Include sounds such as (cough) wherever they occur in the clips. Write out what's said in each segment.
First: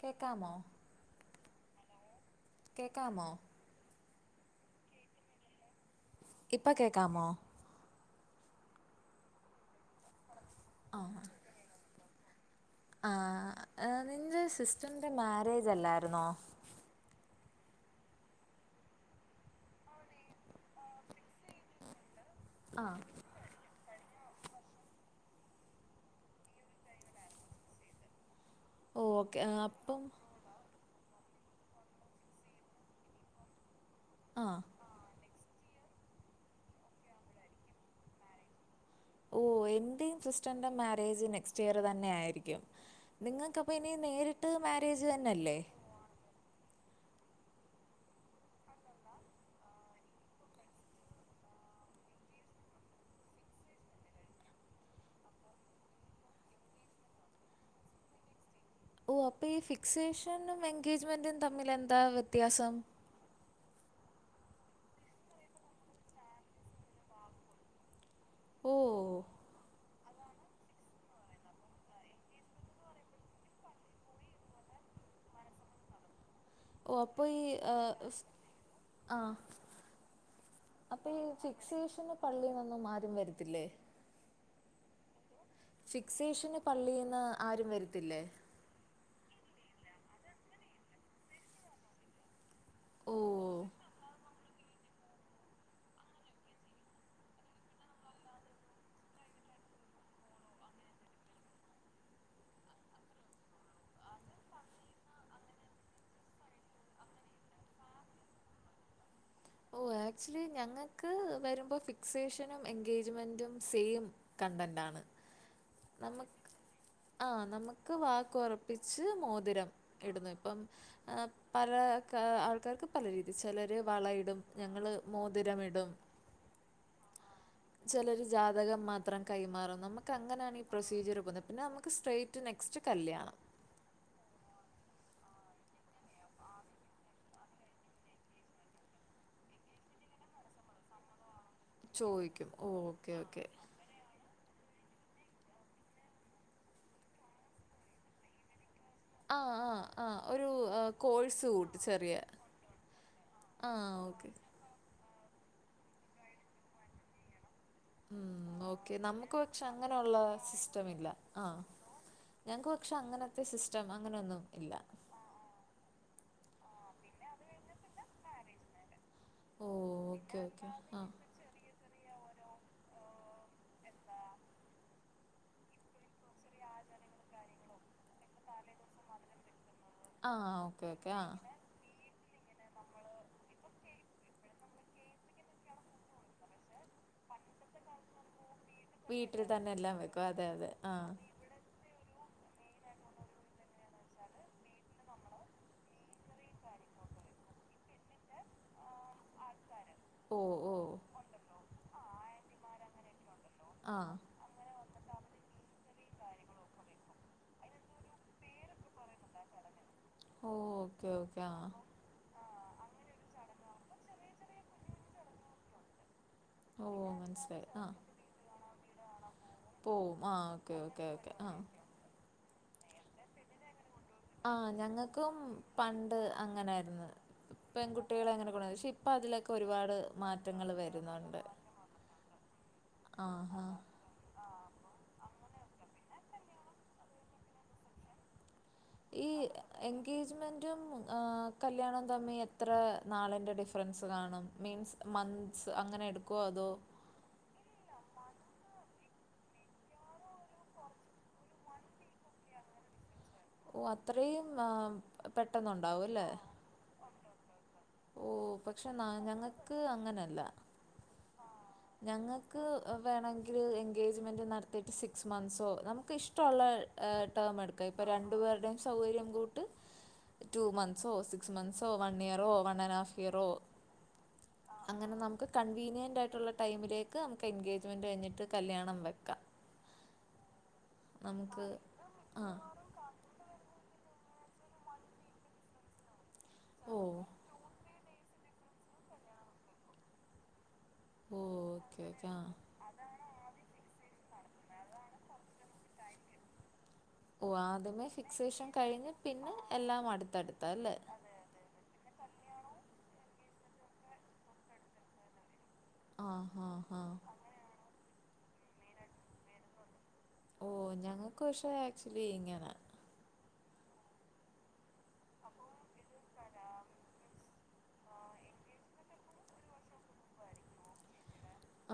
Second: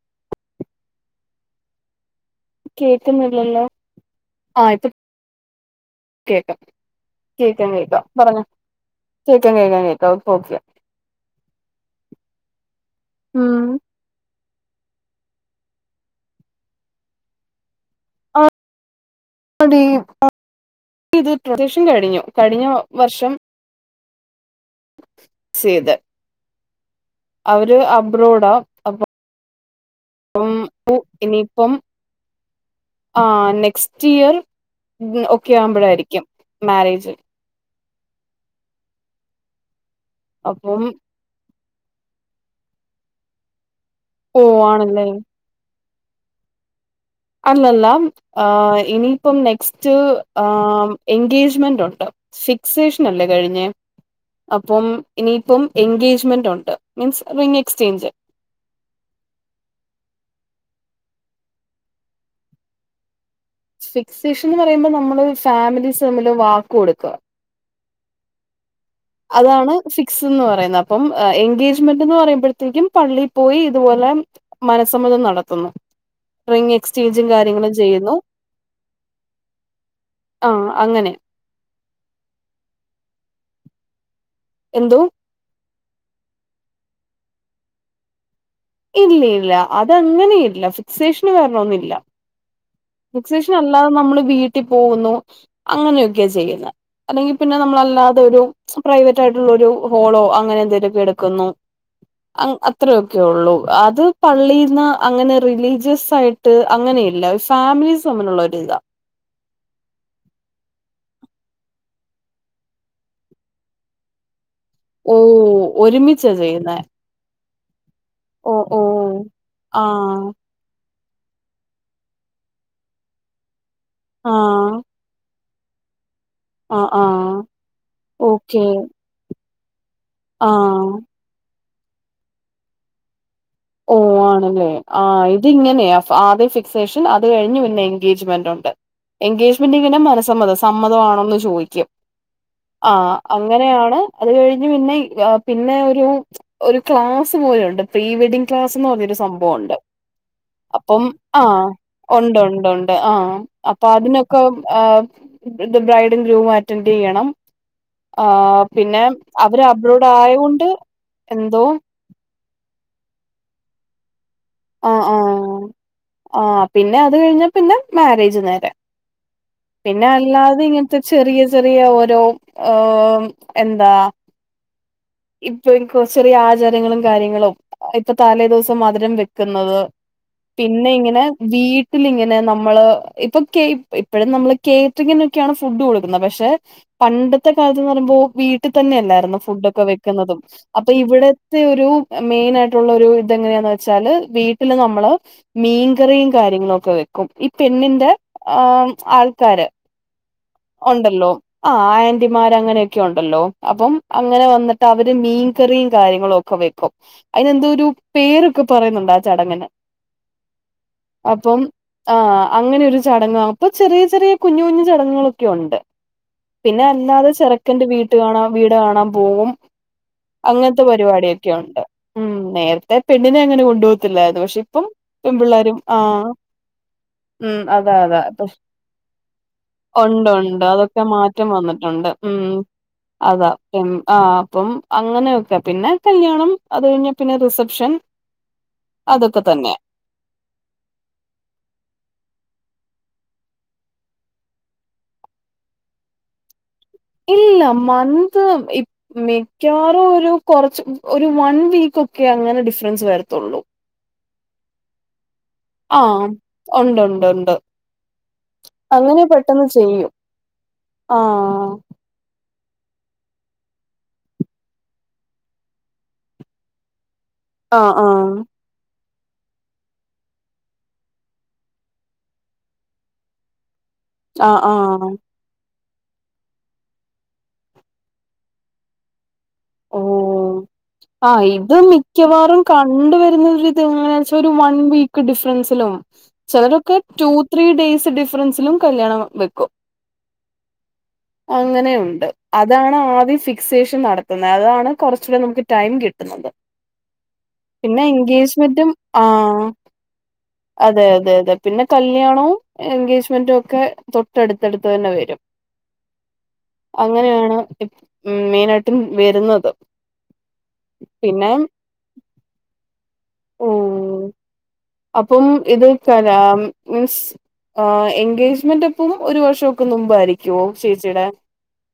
കേക്കാമോ കേക്കാമോ കേക്ക്ന്നില്ലല്ലോ ആയിപ്പ കേക്കാം ഇപ്പം കേക്കാമോ കേ (unintelligible) കേക്ക പറഞ്ഞോ കേക്കാം കേക്കാം കേക്കാം പ്പ ഓക്കെ ആഹ് നിന്റെ സിസ്റ്ററിന്റെ മാരേജ് അല്ലാരുന്നോ ആടീ (unintelligible) കഴിഞ്ഞു കഴിഞ്ഞ വ ആ വർഷം ചെയ്ത് അവര് അബ്രോഡ ഓക്കേ അപ്പം അപ്പം ഇനിപ്പം ആഹ് നെക്സ്റ്റ് ഇയർ ആ ഒക്കെയാവുമ്പഴാരിക്കും മാരേജ് ഓഹ് എന്റെയും സിസ്റ്ററിന്റെ അപ്പം മാരേജ് നെക്സ്റ്റ് ഇയർ തന്നെ ആയിരിക്കും നിങ്ങക്ക് പ്പ ഇനി നേരിട്ട് പോവാണല്ലേ മേരേജ് തന്നെല്ലേ അല്ലല്ല ആഹ് ഇനിയിപ്പം നെക്സ്റ്റ് ആമ് എൻഗേജ്മെന്റ് ഉണ്ട് ഫിക്സേഷൻ അല്ലേ കഴിഞ്ഞേ അപ്പം ഇനിയിപ്പം എൻഗേജ്മെന്റ് ഉണ്ട് മീൻസ് റിങ് എക്സ്ചേഞ്ച് ഓഹ് അപ്പൊ ഈ ഫിക്സേഷനും എൻഗേജ്മെന്റും തമ്മിൽ എന്താ വ്യത്യാസം ഫിക്സേഷൻന്ന് പറയുമ്പോ നമ്മള് ഫാമിലീസ് തമ്മില് വാക്ക് കൊട്ക്ക ഓഹ് അതാണ് ഫിക്സ് ന്ന് പറയുന്ന അപ്പം എൻഗേജ്മെന്റ് എന്ന് പറയുമ്പഴ്ത്തേക്കും പള്ളി പോയി ഇത്പോലെ മനസ്സമ്മതം നടത്തുന്നു റിങ് ഓ എക്സ്ചേഞ്ചും കാര്യങ്ങളും ചെയ്യുന്നു ആഹ് ആഹ് അപ്പ അങ്ങനെ ഈ സേഷൻ പള്ളിന്നൊന്നും ആരും വരത്തില്ലേ എന്തോ ഫിക്സേഷന് പള്ളീന്ന് ആരും വെരത്തില്ലേ ഇല്ല ഇല്ല അതങ്ങനെ ഇല്ല ഫിക്സേഷന് വരണൊന്നില്ല ഫിക്സേഷൻ ഓഹ് അല്ലാത നമ്മള് വീട്ടി പോകുന്നു അങ്ങനെയൊക്കെ ചെയ്യുന്ന് അല്ലെങ്കി പിന്നെ നമ്മളല്ലാതെ ഒരു പ്രൈവറ്റ് ആയിട്ടുള്ള ഒരു ഹോളോ അങ്ങനെ എന്തേലൊക്കെ എടുക്കുന്നു അങ്ങ് അത്രയൊക്കെ ഒള്ളൂ അത് പള്ളീന്ന് അങ്ങനെ റിലീജസ് ആയി ട്ട് അങ്ങനെയില്ല ഫാമിലീസ് തമ്മിലുള്ള ഒരിതാ ഓഹ് ആക്ച്വലി ഞങ്ങക്ക് വരുമ്പോ ഫിക്സേഷനും എൻഗേജ്മെന്റും സെയിം കണ്ടന്റാണ് ഓഹ് നമക്ക് ഒരുമിച്ചാ ചെയ്യുന്നേ ആഹ് നമ്മക്ക് വാക്ക് ഓ ഓ ഒറപ്പിച്ച് മോതിരം ആഹ് ഇടുന്നു ഇപ്പം പല ആൾക്കാർക്ക് പല രീതി ചെലർ വളയിടും ആഹ് ഞങ്ങൾ മോ തിരം ഇടും ആഹ് ആഹ് ചെലര് ഓക്കെ ജാതകം മാ ത്രം കൈമാറും നമുക്ക് അങ്ങനെണ് ഈ ആഹ് പ്രൊസീജിർ പോന്നേ പിന്നെ നമുക്ക് സ്ട്രേറ്റ് നെക്സ്റ്റ് കല്ല്യണം ഓഹ് ആണല്ലേ? ആഹ് ഇത് ഇങ്ങനേ ആദ്യ ഫിക്സേഷൻ. ആ അത് കഴിഞ്ഞ് പിന്നെ എൻഗേജ്മെന്റ് ഒണ്ട്. എൻഗേജ്മെന്റിങ്ങെനെ മനസമ്മതം. സമ്മതമാണോെന്ന് ചോയ് ക്കും. ചോദിക്കും ഓഹ് ഓക്കെ ആഹ് ഓക്കെ അങ്ങനെയാണ് അത് കഴിഞ്ഞ് പിന്നെ ഈ ആഹ് പിന്നെ ഒരു ഒരു ക്ലാസ് പോലുണ്ട്. പ്രീ വെഡ്ഡിംഗ് (unintelligible) യൊരു ആഹ് സംഭവോണ്ട്. ആഹ് ആഹ് ഒരു അപ്പം കോഴ്സ് ആഹ് കൂട്ട് ചെറിയ ഒണ്ട് ഒണ്ട് ഒണ്ട് ആഹ്. അപ്പോ ആഹ് ഓക്കെ അതിനൊക്കെ ഉം ആഹ് ദ് ബ്രൈഡ്ഡും ഗ്രൂമും അറ്റൻഡ്യ്യണം. ഉം ആഹ് ഓക്കെ പിന്നെ നമുക്ക് അവര് പക്ഷെ അബ്രോഡ് അങ്ങനെയുള്ള ആയോകൊണ്ട് സിസ്റ്റം ഇല്ല ആ എന്തോ ഞങ്ങക്ക് പക്ഷേ അങ്ങനത്തെ സിസ്റ്റം അങ്ങനെ ഒന്നും ഇല്ല. ആഹ് ആഹ് ആഹ്. പിന്നെ അത് കഴിഞ്ഞാപ്പിന്നെ മാര്യേജ് നേരേ ഓ പിന്നെ ഓക്കെ അല്ലാതെ ഓക്കെ ഇങ്ങൻത്തെ ആ ചെറിയ ചെറിയ ഓരോ ഓഹ് ഉം എന്താ ഇപ്പോനിക്ക് (unintelligible) ചെറിയ ആചാരങ്ങളും കാര്യങ്ങളും ഇപ്പോ തലേ ദിവസം മധുരം വെക്കുന്നത് ആ ഓക്കെ പിന്നെ ഓക്കെ ഇങ്ങനെ ആ വീട് ട്ടിലിങ്ങനെ നമ്മള് ഇപ്പ കേയ് ഇപ്പഴും നമ്മള് കേറ്റ്റിങ്ങിനൊക്കെയാണ് ഫുഡ് കൊടുക്കുന്നത്. പക്ഷേ പണ്ടത്തെ കാലത്ത്ന്ന് പറയുമ്പോ വീട്ടിൽ തന്നെയല്ലായിരുന്നോ വീട്ടിൽ തന്നെ ഫുഡൊക്കെ എല്ലാം വെക്കും വെക്കുന്നതും അതെ അതെ അപ്പോ ആ ഇവിടെ ഇവിടെത്തെ ഒരു മെയിനായിട്ടുള്ള ഒരു ഇതെങ്ങനെയാണെന്ന് വെച്ചാല് വീട്ടില് നമ്മള് മീൻ ൻകറിയും കാര്യങ്ങളൊക്കെ വെക്കും. ഈ പെണ്ണിന്റെ ആഹ് ആൾക്കാര് ഓ ഓ ഒണ്ടല്ലോ. ആഹ് ആൻ്റിമാരങ്ങനെയൊക്കെ ഒണ്ടല്ലോ. അപ്പം ആ അങ്ങനെ വന്ന് ട്ടവര് മീൻകറിയും കാര്യങ്ങളും ഒക്കെ വെക്കും. അയിനെന്തോ ഒരു പേരൊക്കെ പറയുന്നുണ്ട് ആ ചടങ്ങിന്. ഓ ഓക്കെ ഓക്കെ ആ അപ്പം ആഹ് അങ്ങനെ ഒരു ചടങ്ങ്. ആഹ് അപ്പ ചെറിയ ചെറിയ കുഞ്ഞുകുഞ്ഞു ചടങ്ങുകളൊക്കെയുണ്ട്. പിന്നെ ഓ അല്ലാതെ മനസ്സിലായി ആ ചെറുക്കന്റെ വീട്ട് കാണാ വീട് കാണാൻ പൂവ്വും പോവും ആ ഓക്കെ അങ്ങനത്തെ ഓക്കെ ഓക്കെ ആ പരിപാടിയോക്കെയുണ്ട്. നേരത്തെ പെണ്ണിനെ അങ്ങനെ കൊണ്ടപോ ത്തില്ലായ്രുന്നു. ആ പക്ഷേ ഇപ്പം ഞങ്ങൾക്കും പെമ്പിള്ളേരും. പണ്ട് ആഹ് അങ്ങനായിരുന്നു ഉം അതെ പെൺകുട്ടികളെ അതെ. അങ്ങനെ കൊണ്ടുവന്നു പക്ഷെ ഇപ്പം അതിലൊക്കെ ഒരുപാട് ഒണ്ട് ഒണ്ട് മാറ്റങ്ങൾ അതൊക്കെ വരുന്നുണ്ട് മാറ്റം വന്നിട്ടൊണ്ട്. ഉം ആ അതാ ഹാ പി ആഹ് ഇപ്പം അങ്ങനെയൊക്കെ. പിന്നെ കല്യാണം. അത് കഴിഞ്ഞാ പിന്നെ റിസപ്ഷൻ. ഈ അതൊക്കെ തന്നെ എങ്ങ് എൻഗേജ്മെൻറ്റും ഏഹ് കല്യാണവും തമ്മി എത്ര നാളിൻ്റെ ഡിഫറൻസ് കാണും? മീൻസ് മന്ത്സ് അങ്ങനെ എടുക്ക്വോ അതോ? ഇല്ലില്ല. മന്ത്. ഈഹ് മിക്കവാറും ഒരു കൊറച്ച് ഒരു വൺ വീക്ക് ഒക്കെ അങ്ങനെ ഡിഫറൻസ് വരത്തുള്ളൂ. ഓഹ് അത്രയും വാ ഉം പെട്ടെന്നൊണ്ട് ആഹ്. ഒണ്ട് ഒണ്ട് ഒണ്ട് ഓഹ് പക്ഷേ ന ഞങ്ങക്ക് അങ്ങനല്ല. ആഹ് ഞങ്ങക്ക് ഏഹ് വേണങ്കില് എൻഗേജ്മെൻറ് നടത്തിയിട്ട് സിക്സ് മന്ത്സോ നമുക്ക് ഇഷ്ടോള്ള ഏഹ് ടേം എടുക്ക്വാ. ആഹ് ഇപ്പ രണ്ടു ആഹ് പേരുടേം സൗകര്യം കൂട്ട് ടു മന്ത്സോ സിക്സ് മന്ത്സോ വൺ ഇയറോ വൺ ആൻഡ് ഹാഫ് ഇയറോ ആഹ് ആഹ് അങ്ങനെ നമുക്ക് കൺവീനിയൻറ് ആയിട്ടുള്ള ടൈമിലേക്ക് നമുക്ക് എൻഗേജ്മെൻറ് കഴിഞ്ഞിട്ട് കല്ല്യാണം വെയ്ക്കാം. ഓഹ്. ആഹ് നമുക്ക് ഇത് ആ മിക്കവാറും കാ കൊണ്ട് വരുന്നത് ഇത് എങ്ങനാച്ചാ ഒരു വൺ വീക്ക് ഡിഫറൻസിലും ചെലരൊക്കെ ഓ ടു ത്രീ ഡേയ്സ് ഡിഫറൻസിലും കല്യാണം വെക്കും ഓ ഓക്കെ അങ്ങനെയുണ്ട്. ഓക്കെ ആ അതാണ് ആദ്യം ഫിക്സേഷൻ നട ന്ന അതാണ് കൊറച്ചൂടെ നമുക്ക് ടൈം കിട്ട്ന്നത് ഓഹ് ആദ്യമേ ഫിക്സേഷൻ കഴിഞ്ഞ് പിന്നെ ആഹ് എല്ലാം അട്ത്തട്ത്താൽ അതെ അതെ അതെ പിന്നെ കല്യാണവും എൻഗേജ്മെന്റുഒക്കെ തൊട്ടട്ത്തട്ത്ത് തന്നെ വരും ആ ഹാ ഹാ അങ്ങനെയാണ് എഹ് മെയിനായിട്ടും വരുന്നത് ഓഹ് ഞങ്ങൾക്ക് പിന്നെ പക്ഷെ ആക്ച്വലി ഇങ്ങനാ ഓഹ് അപ്പം ഇത് കലാം മിൻസ് എൻഗേജ്മെന്റപ്പം ഒരു വഷം ക്ക് മുമ്പായിരിക്ക്യോ ചേച്ചിടെ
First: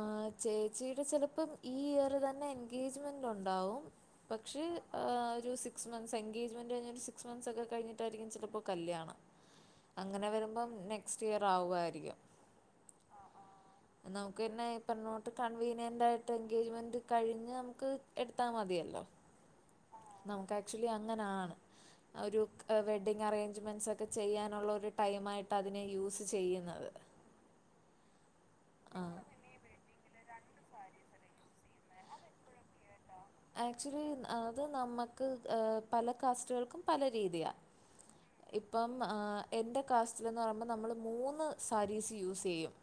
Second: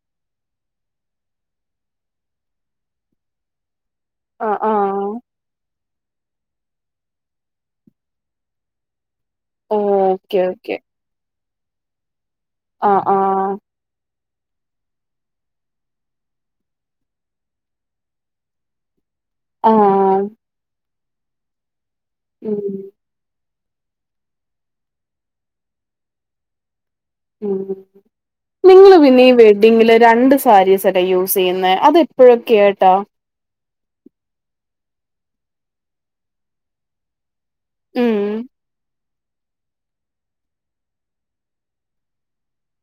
ആഹ് ചേച്ചിടെ സെലപ്പം ഈ ഇയറ് തന്നെ എൻഗേജ്മെന്റുണ്ടാവും പക്ഷേ ആഹ് ഒരു സിക്സ് മന്ത്സ് എഗേജ്മെന്റഴിഞ്ഞരു സിക്സ് മന്ത് സൊക്കെ കഴിഞ്ഞിട്ടായിരിക്കും ചിലപ്പോകല്യാണ അങ്ങനെ ഓക്കെ വരുമ്പം ഓക്കെ നെക്സ്റ്റ് ഇയർ ആവുവാരിക്യും ആഹ് ആഹ് എന്നവു പിന്നെ ഇപ്പം എന്നോട്ട് കൺവീനിയൻ്റായിട്ട് എഗേജ്മെന്റ് കഴിഞ്ഞ് നമുക്ക് എടുത്താമതിയല്ലോ ആഹ് നമുക്ക് ആക്ച്വലി അങ്ങനാണ് ആഹ് ഒരു ഉം കവെ ട്ടിങ്ങഅറേഞ്ച്മെൻസൊക്കെ ചെയ്യാനുള്ളരു ട്ടൈമായിട്ടതിനെ യൂസ് ചെയ്യുന്നത് ഉം നിങ്ങള് ആ പിന്നെ ഈ വെഡ്ഡിങ്ങില് രണ്ട് സാരി സെൽ ക്കെ യൂസെയ്യുന്നേ അതെപ്പഴൊക്കെയായ്ട്ടാ ആക്ച്വലി അത് നമ്മക്ക് ഏഹ് പല കാസ്റ്റുകൾക്കും പല രീതിയാ ഉം ഇപ്പം എൻ്റെ കാസ്റ്റിലെന്ന് പറിമ്പോ നമ്മള് മൂന്ന് സാരീസ് യൂസിയ്യും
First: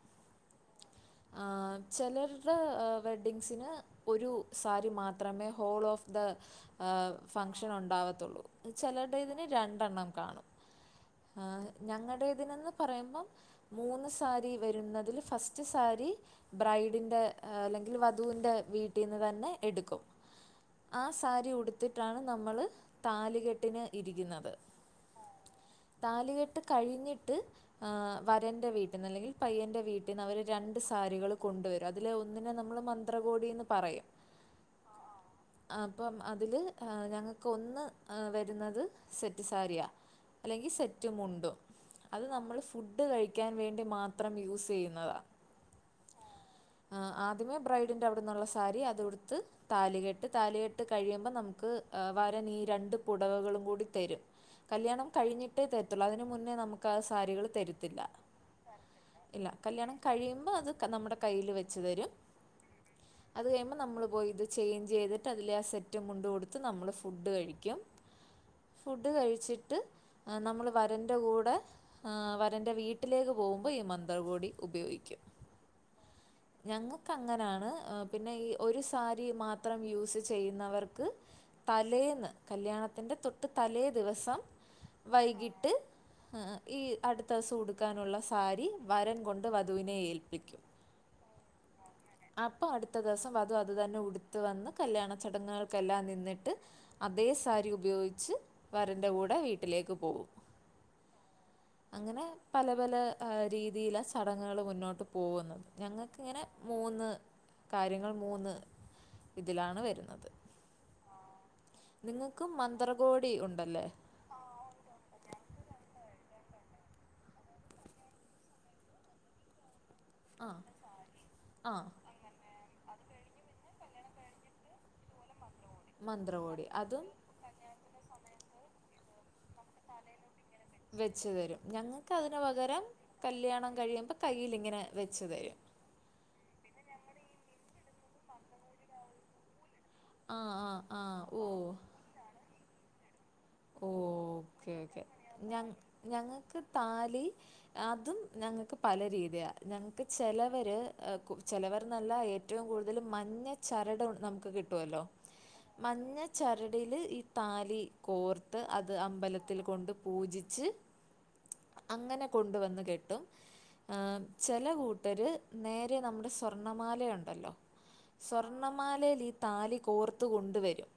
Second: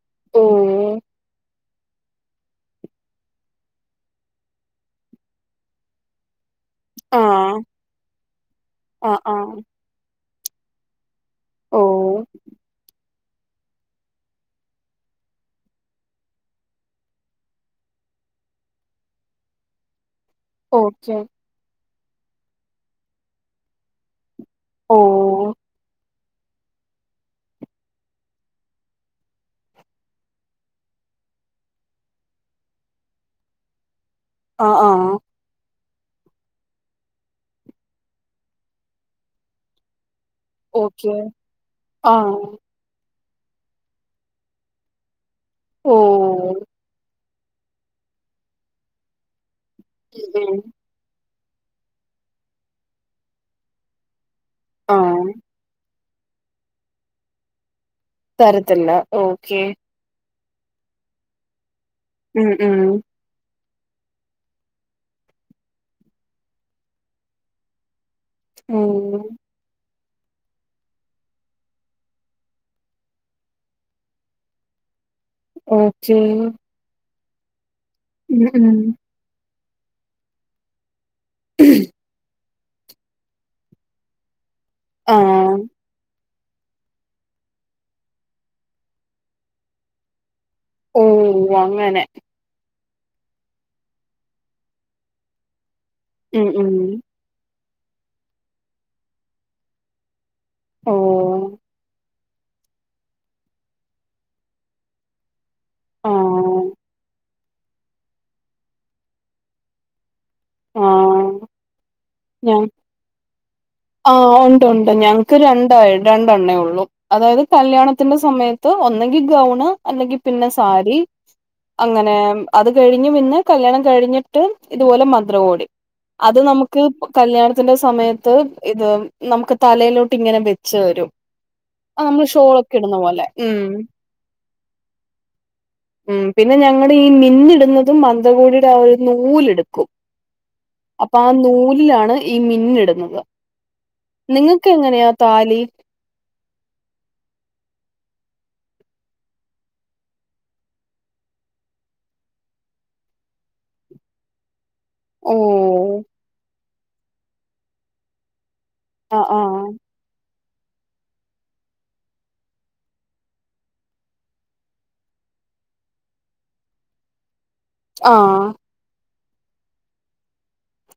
ഓഹ് ആഹ് ചെലര്ടെ ഏഹ് വെഡ്ഡിങ്സിന് ഒരു സാരി മാത്രമേ ഹോൾ ഓഫ് ദ ഏഹ് ആഹ് ഫംഗഷനുണ്ടാവത്തൊള്ളൂ ആഹ് ചെലര്ടേതിന് ആഹ് രണ്ടെണ്ണം കാണും ആഹ് ഓഹ് ഞങ്ങടെതിനന്ന് പറയമ്പം മൂന്ന് സാരി വരുന്നതില് ഫസ്റ്റ് സാരി ബ്രൈഡിന്റെ അല്ലെങ്കിൽ വധൂന്റെ വീട്ടിന്ന് തന്നെ എട്ക്കും ആഹ് ഓക്കെ സാരി ഉട് ത്തിട്ടാണ് നമ്മള് താലികെട്ടിന് ഇരിക്യുന്നത് ഓഹ് താലികെട്ട് കഴിഞ്ഞിട്ട് ആഹ് വരന്റെ വീട്ടിന്ന് അല്ലെങ്കിൽ ആഹ് വരൻ്റെ വീട്ട്ന്നല്ലങ്കിൽ പയ്യന്റെ വീട്ടിന്ന വര് രണ്ട് സാരികൾ കൊണ്ടുവരു അതില് ഒന്നിനെ നമ്മള് മ ത്ര കോടിയന്ന് പറയും ആഹ് ആഹ് അപ്പം അതില് എഹ് ഞങ്ങക്ക് ഒന്ന് വരുന്നത് സെറ്റ് സാരിയാ അല്ലെങ്കി ഓക്കെ സെറ്റ്മുണ്ടോ ആ അത് നമ്മള് ഫുഡ്ഡ് കഴിക്ക്യാൻ വേണ്ടി മാത്രം യൂസി യ്യുന്നതാ ഓ ആഹ് ആദ്യമേ ബ്രൈഡിന്റെ അവ്ട്ന്നുള്ള സാരി അതുട്ത്ത് താലികെട്ട് ഉം ഉം. താലികെട്ട് കഴിയുമ്പ നംക്ക് വരൻ ഈ രണ്ട് പുടവകളും കൂടി തരും ആ കല്യാണം കഴിഞ്ഞിട്ടേ തര്ത്തുള്ളൂ അതിന് മുന്നേ നമ്ക്ക് ആഹ് സാരികൾ തര്ത്തില്ല തരത്തില്ല ഓക്ക്യേ കഴിയുമ്പോ അത് ക നമ്ടെ കയ്യില് വെച്ച് തരും ഉം ഉം അത് കഴിയുമ്പം നമ്മള് പോയി ഇത് ചേഞ്ച് ചെയ്തിട്ട് അതിലെ ആ സെറ്റ് മുണ്ട് കൊടുത്ത് നമ്മള് ഫുഡ് കഴിക്കും. ഉം ഫുഡ് കഴിച്ചിട്ട് നമ്മള് വരന്റെ കൂടെ ഏഹ് വരന്റെ വീട്ടിലേക്ക് പോകുമ്പോ ഈ മന്ത്രകോടി ഉപയോഗിക്കും. ഓക്കേ ഞങ്ങൾക്കങ്ങനാണ് പിന്നെ ഈ ഉം ഒരു സാരി മാത്രം യൂസ് ചെയ്യുന്നവർക്ക് തലേന്ന്. കല്യാണത്തിറെ തൊട്ട് തലേ ദിവസം ആ വൈകിട്ട്. ഈ അടുത്ത ദിവസം ഉടുക്കാനുള്ള സാരി വരൻ കൊണ്ട് വധുവിനെ ഏൽപ്പിക്കും. ഓ അങ്ങനെ! അപ്പൊ അടുത്ത ദിവസം വധു അത് തന്നെ ഉടുത്തു വന്ന് കല്യാണ ചടങ്ങുകൾക്കെല്ലാം നിന്ന്. ഉം ന്നിട്ട് ഉം അതേ സാരി ഉപയോഗിച്ച് വരന്റെറെ കൂടെ വീട്ടിലേക്ക് പോവും. ഓഹ്! (unintelligible) അങ്ങനെ പല പല രീതിയില ചടങ്ങുകൾ മുന്നോട്ട് പോകുന്നത്. ആ ഞങ്ങൾക്കങ്ങിനെ! മൂന്ന് കാര്യങ്ങൾ മൂന്ന്! ഇതിലാണ് വരുന്നത്. ആ നിങ്ങൾക്കും മന്ത്രകോടി ഉണ്ടല്ലോ? ആഹ്! ഉണ്ട് ഉണ്ട്. ഞങ്ങക്ക് രണ്ടായി രണ്ടെണ്ണേ ഉള്ളൂ. അതായത് കല്യാണത്തിന്റെ സമയത്ത് ഒന്നെങ്കി ഗൗണ്. അല്ലെങ്കിൽ ആ പിന്നെ സാരി ആ അങ്ങനെ! അത് കഴിഞ്ഞ് പിന്നെ കല്യാണം കഴിഞ്ഞിട്ടും ഇതുപോലെ മ! മന്ത്രകോടി. അത് മന്ത്രകോടി നമുക്ക് അതും കല്യാണത്തിന്റെ സമയത്ത്! ഇത് നമുക്ക് തലയിലോട്ട് ഇങ്ങനെ വെച്ച് തരും. വെച്ച് തരും അത് ഞങ്ങൾക്ക് നമ്മള് ഷോളൊക്കെ ഇടുന്ന പോലെ. ഉം! അപ്പം കയ്യിലിങ്ങനെ വെച്ചു തരും. ഉം! പിന്നെ ഞങ്ങുടെ ഈ മിന്നിടുന്നതും മന്ത്ര കോ ടിയുടെ ആ ഒരു നൂലെടുക്കും ആ ആ അപ്പൊ ആ ഓ നൂലിലാണ് ഈ മിന്നിടുന്നത്. നിങ്ങൾക്ക് ഓക്കേ ഓക്കെ! എങ്ങനെയാ ഞ താലി ഞങ്ങൾക്ക് താലി! അതും ഞങ്ങൾക്ക് പല രീതിയാ. ഞങ്ങക്ക് ചിലവര് ചിലവർ എന്നല്ല ഏ! ഏറ്റവും കൂടുതൽ മഞ്ഞ ചരട് നമുക്ക് കിട്ടുമല്ലോ. ഓ! മഞ്ഞ ചരടില് ഈ താലി കോർത്ത് അത് ആഹ് അമ്പലത്തിൽ ആഹ് കൊണ്ട്! പൂജിച്ച് അങ്ങനെ കൊണ്ടുവന്ന് കെട്ടും. ആഹ്! ചില കൂട്ടരു നേരെ നമ്മുടെ സ്വർണ്ണമാലയുണ്ടല്ലോ. ആഹ് സ്വര്ണ്ണമാലയില് ഈ താലി കോർത്തു കൊണ്ടുവരും.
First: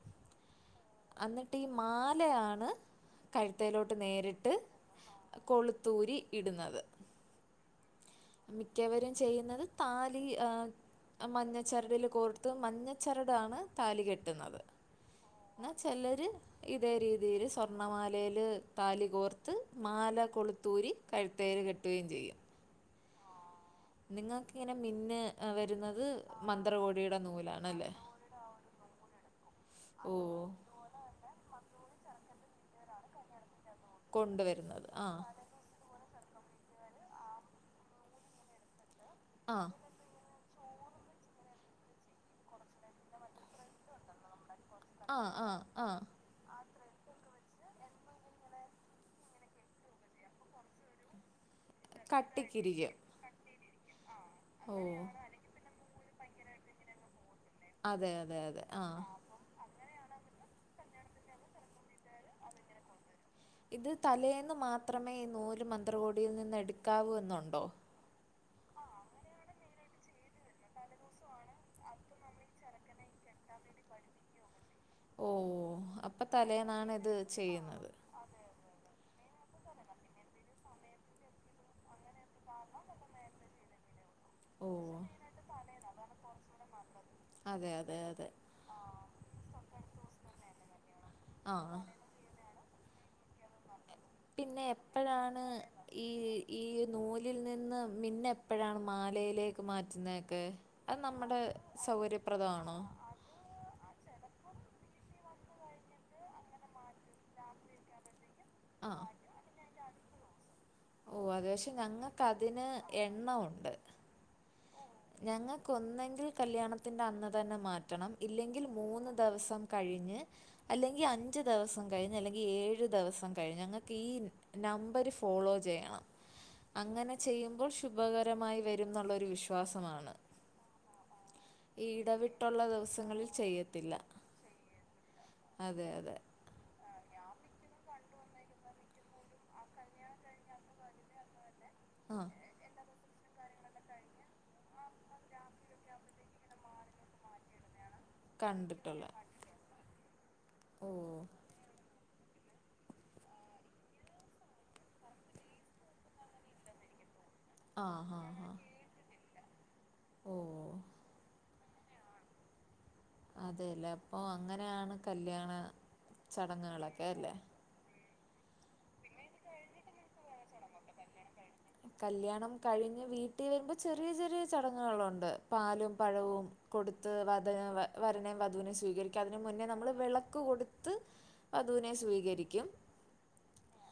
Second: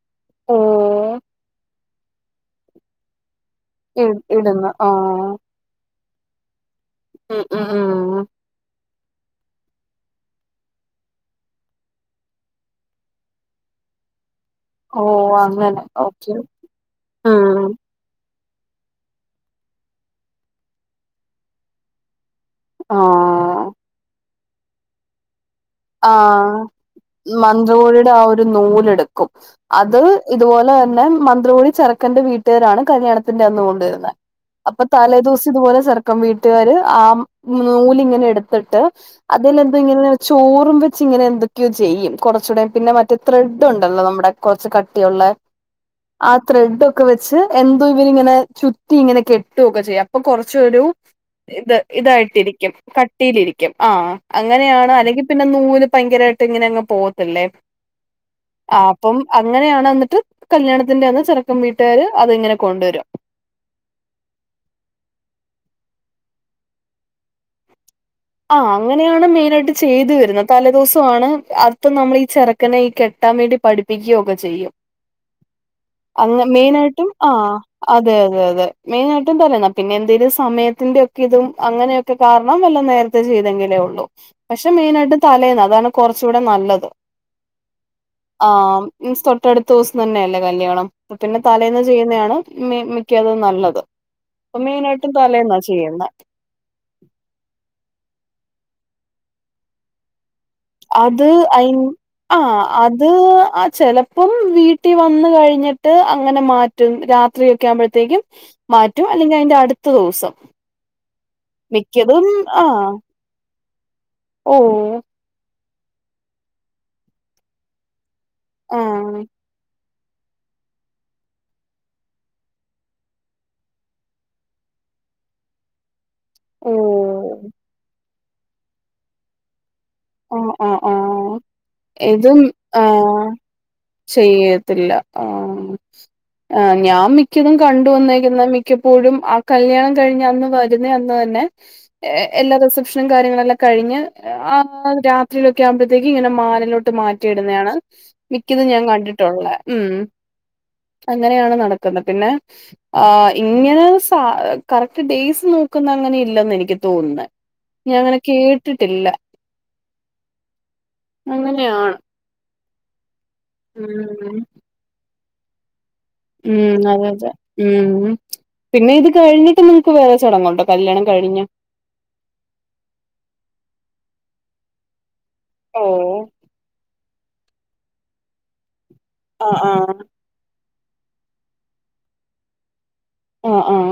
ഓ! അന്നിട്ട് മാലയാണ്. കഴുത്തേലോട്ട് ഇ നേരിട്ട് ഇടുന്നു ആഹ് കൊളുത്തൂരി ഇടുന്നത്. ആഹ്! ആ ആ! മിക്കവരും ചെയ്യുന്നത് താലി ആഹ്! മഞ്ഞച്ചരടില് കോർത്ത് മഞ്ഞ ചരടാണ് താലി കെട്ടുന്നത്. ഓഹ് എന്ന അങ്ങനെ ചിലര് ഓക്കെ ഇതേ രീതിയില് ഉം സ്വർണ്ണമാലയില്! താലി കോർത്ത് മാല കൊളുത്തൂരി കഴുത്തേല് കെട്ടുകയും ചെയ്യും. ആഹ്! നിങ്ങൾക്കിങ്ങനെ മിന്ന് വരുന്നത് ആഹ് മന്ത്രകോടിയുടെ നൂലിലാണല്ലേ? മന്ത്രകോടിയുടെ ആ നൂലെടുക്കും. അത് ഓ ഇതുപോലെ തന്നെ മന്ത്രകോടി ചെറ്ക്കന്റെ വീട്ടുകാരാണ് കല്യാണത്തിന്റെ അന്ന് കൊണ്ടു വെരുന്നെ. കൊണ്ട് വെരുന്നത്. ആഹ് ട്ട് ഇതുപോലെ ചെറ്ക്കൻ വീട്ട്കാര് ആ നൂലിങ്ങനെ എട്ത്തിട്ട് അതിൽ ആ എന്താ ഇങ്ങനെ തൂറും വെച്ച് ഇങ്ങനെ എന്തൊക്കെയോ ചെയ്യും. കൊറച്ചൂടെ പിന്നെ മറ്റെ ത്രെഡ് ഉണ്ടല്ലോ? നമ്മുടെ കൊർച്ച് ക ആഹ് ആഹ് ആഹ് ആ ത്രെഡ് ഒക്കെ വെച്ച് എന്തോ ഇവെര് ഇങ്ങനെ ചുറ്റി ഇങ്ങനെ കെ ട്ടു ഒക്കെ ചെയ്യും അപ്പ കൊറച്ചൊരു ഇത് ഇതായിട്ട് ഇരിക്കും കട്ടിക്കിരിക്കും കട്ടിയിൽ ഇരിക്കും. ആഹ് ഓ അങ്ങനെയാണ് അല്ലെങ്കി പിന്നെ നൂല് ഭയങ്കരായിട്ട് ഇങ്ങനെ അങ്ങ് പോവത്ത് ഇല്ലെ അതെ അതെ അതെ ആ ആഹ് അപ്പം അങ്ങനെയാണ് എന്നിട്ട് കല്യാണത്തിന്റെ അന്ന് ചെറ്ക്കെൻ വീട്ട്കാര് അത് ഇങ്ങനെ കൊണ്ട് വെരും. ഇത് തലേന്ന് മാത്രമേ ഈ നൂല് മന്ത്രകോടിയിൽ നിന്ന് എട്ക്കാവൂ എന്നുണ്ടോ? ആഹ അങ്ങനെയാണ് മെയിനായിട്ട് ആയിട്ട് ചെയ്ത് വെര്ന്നെത്. തലെ ദുവ്സാണ് അപ്പം നമ്മൾ ഈ ചര ക്കനെ ഈ കെട്ടാം വേണ്ടി പഠിപ്പിക്കൊക്കെ ചെയ്യും ഓ അപ്പം അങ്ങെൻ തലേന്നാണ് മെയിനായ്ട്ടും ഇത് ആഹ് ചെയ്യുന്നത് അതെ അതെ അതെ മെയിനായിട്ടും തരണം. പിന്നെ എന്തെലും സമയത്തിന്റെ ഒക്കെ ഇതും അങ്ങനെയൊക്കെ കാർണം വല്ല നേര് ത്തെ ചെയ്തെങ്കിലെ ഒള്ളു. ഓ പക്ഷെ, മെയിനായിട്ട് തലേന്ന് അതാണ് കൊർച്ചുടെ നല്ലത്. അതെ അതെ അതെ ആഹ് മീൻസ് തൊട്ടടുത്ത ദുവ്സം തന്നെയല്ലെ കല്യാണം അപ്പ പിന്നെ ആ തലേന്ന് ചെയ്യുന്നെയാണ് മി മിക്കതും നല്ലത് പിന്നെ ഇപ്പം മെയ്നായിട്ടും എപ്പോഴാണ് തലേന്നാ ചെയ്യുന്നെ ഈ ഈ നൂലിൽ നിന്ന് മിന്ന് എപ്പഴാണ് മാലയിലെക്ക് മാറ്റുന്നെ ഒക്കെ അഹ് അത് നമ്മടെ അയി സൗകര്യ ആ പ്രദാവാണോ? അത് ആഹ് ചെലപ്പം വീട്ടി വന്ന് കഴിഞ്ഞിട്ട് അങ്ങനെ മാറ്റുന്നെ രാത്രിയൊക്കെ ആവുമ്പഴ്ത്തെക്കും ആ മാറ്റും അല്ലെങ്കി അയിന്റെ അടുത്ത ദുവ്സം ഓഹ് അതെ പക്ഷെ ഞങ്ങക്ക് അതിന് എണ്ണം ഉണ്ട് ഓഹ് ഞങ്ങക്ക് ഒന്നെങ്കിൽ കല്യാണത്തിന്റെ അന്ന് തന്നെ മാറ്റണം ഇല്ലെങ്കിൽ ആ മൂന്ന് ദെവസം കഴിഞ്ഞ്. അല്ലെങ്കി അഞ്ച് ദെവസം കഴിഞ്ഞ് അല്ലെങ്കി ഏഴ് ദെവസം കഴിഞ്ഞ് ഞങ്ങക്ക് ഈ നമ്പര് ഫോളോ ചെയ്യണം ഓ അങ്ങനെ ചെയ്യുമ്പോൾ ശുഭകരമായി വെരുംന്നൊള്ളൊരു വിശ്വാസമാണ്. ആഹ് ആഹ് ആഹ് ഈ ഇതും ഇടവിട്ടുള്ള ആഹ് ദിവസങ്ങളിൽ ചെയ്യത്തില്ല ചെയ്യെത്ത് ഇല്ല ആഹ് അതെ അതെ ആഹ് ഞാം മിക്കതും കണ്ട് വന്നേക്കുന്നെ മിക്കപ്പോഴും ആഹ് കല്യാണം കഴിഞ്ഞ അന്ന് ത രുന്നെ അന്നുതന്നെ ആ ഏഹ് എല്ലാ റിസപ്ഷെനും കാര്യങ്ങളെല്ലാം കഴിഞ്ഞ് ഏഹ് ആഹ് ആഹ് രാത്രിയിലൊക്കെ ആവുമ്പഴ്ത്തേക്ക് ഇങ്ങനെ മാലയിലോട്ട് മാറ്റിയിടുന്നെയാണ്. മിക്കതും ഞാൻ കണ്ടിട്ടുള്ള കണ്ടിട്ട് ഉള്ളെ ഉം ഓ അങ്ങനെയാണ് നടക്കുന്നത് പിന്നെ, ആഹ് ഇങ്ങനെ സ കറക്റ്റ് ഡേയ്‌സ് നോക്കുന്നെ അങ്ങനെ ഇല്ല എന്നാ എനിക്ക് തോന്ന്ന്നെ ആ ഞാ അങ്ങനെ ഹാ കേട്ടിട്ട് ഇല്ല ഓഹ് അങ്ങനെ ആണ് അതെ ലെ അപ്പൊ ഉം അങ്ങനെയാണ് കല്യാണ ഉം അതെ ചടങ്ങുകളൊക്കെ അതെ അല്ലേ ഉം പിന്നെ ഇത് കഴിഞ്ഞിട്ട് നിങ്ങക്ക് വേറെ ചടങ്ങുണ്ടോ? കല്യാണം കഴിഞ്ഞ്? കല്യാണം കഴിഞ്ഞ് വീട്ടി വെരുമ്പം ചെറിയ ചെറിയ ചടങ്ങുകൾ ഉണ്ട് പാലും ഓഹ് പഴവും കൊട്ത്ത് വധനെ വരനേം വധുനേം സ്വീകരിക്കാ അതിന് ആഹ് മുന്നേ നമ്മൾ ആഹ് വെള ക്ക് കൊട്ത്ത് വധുനെ സ്വീകരിക്കും ആഹ് ആഹ്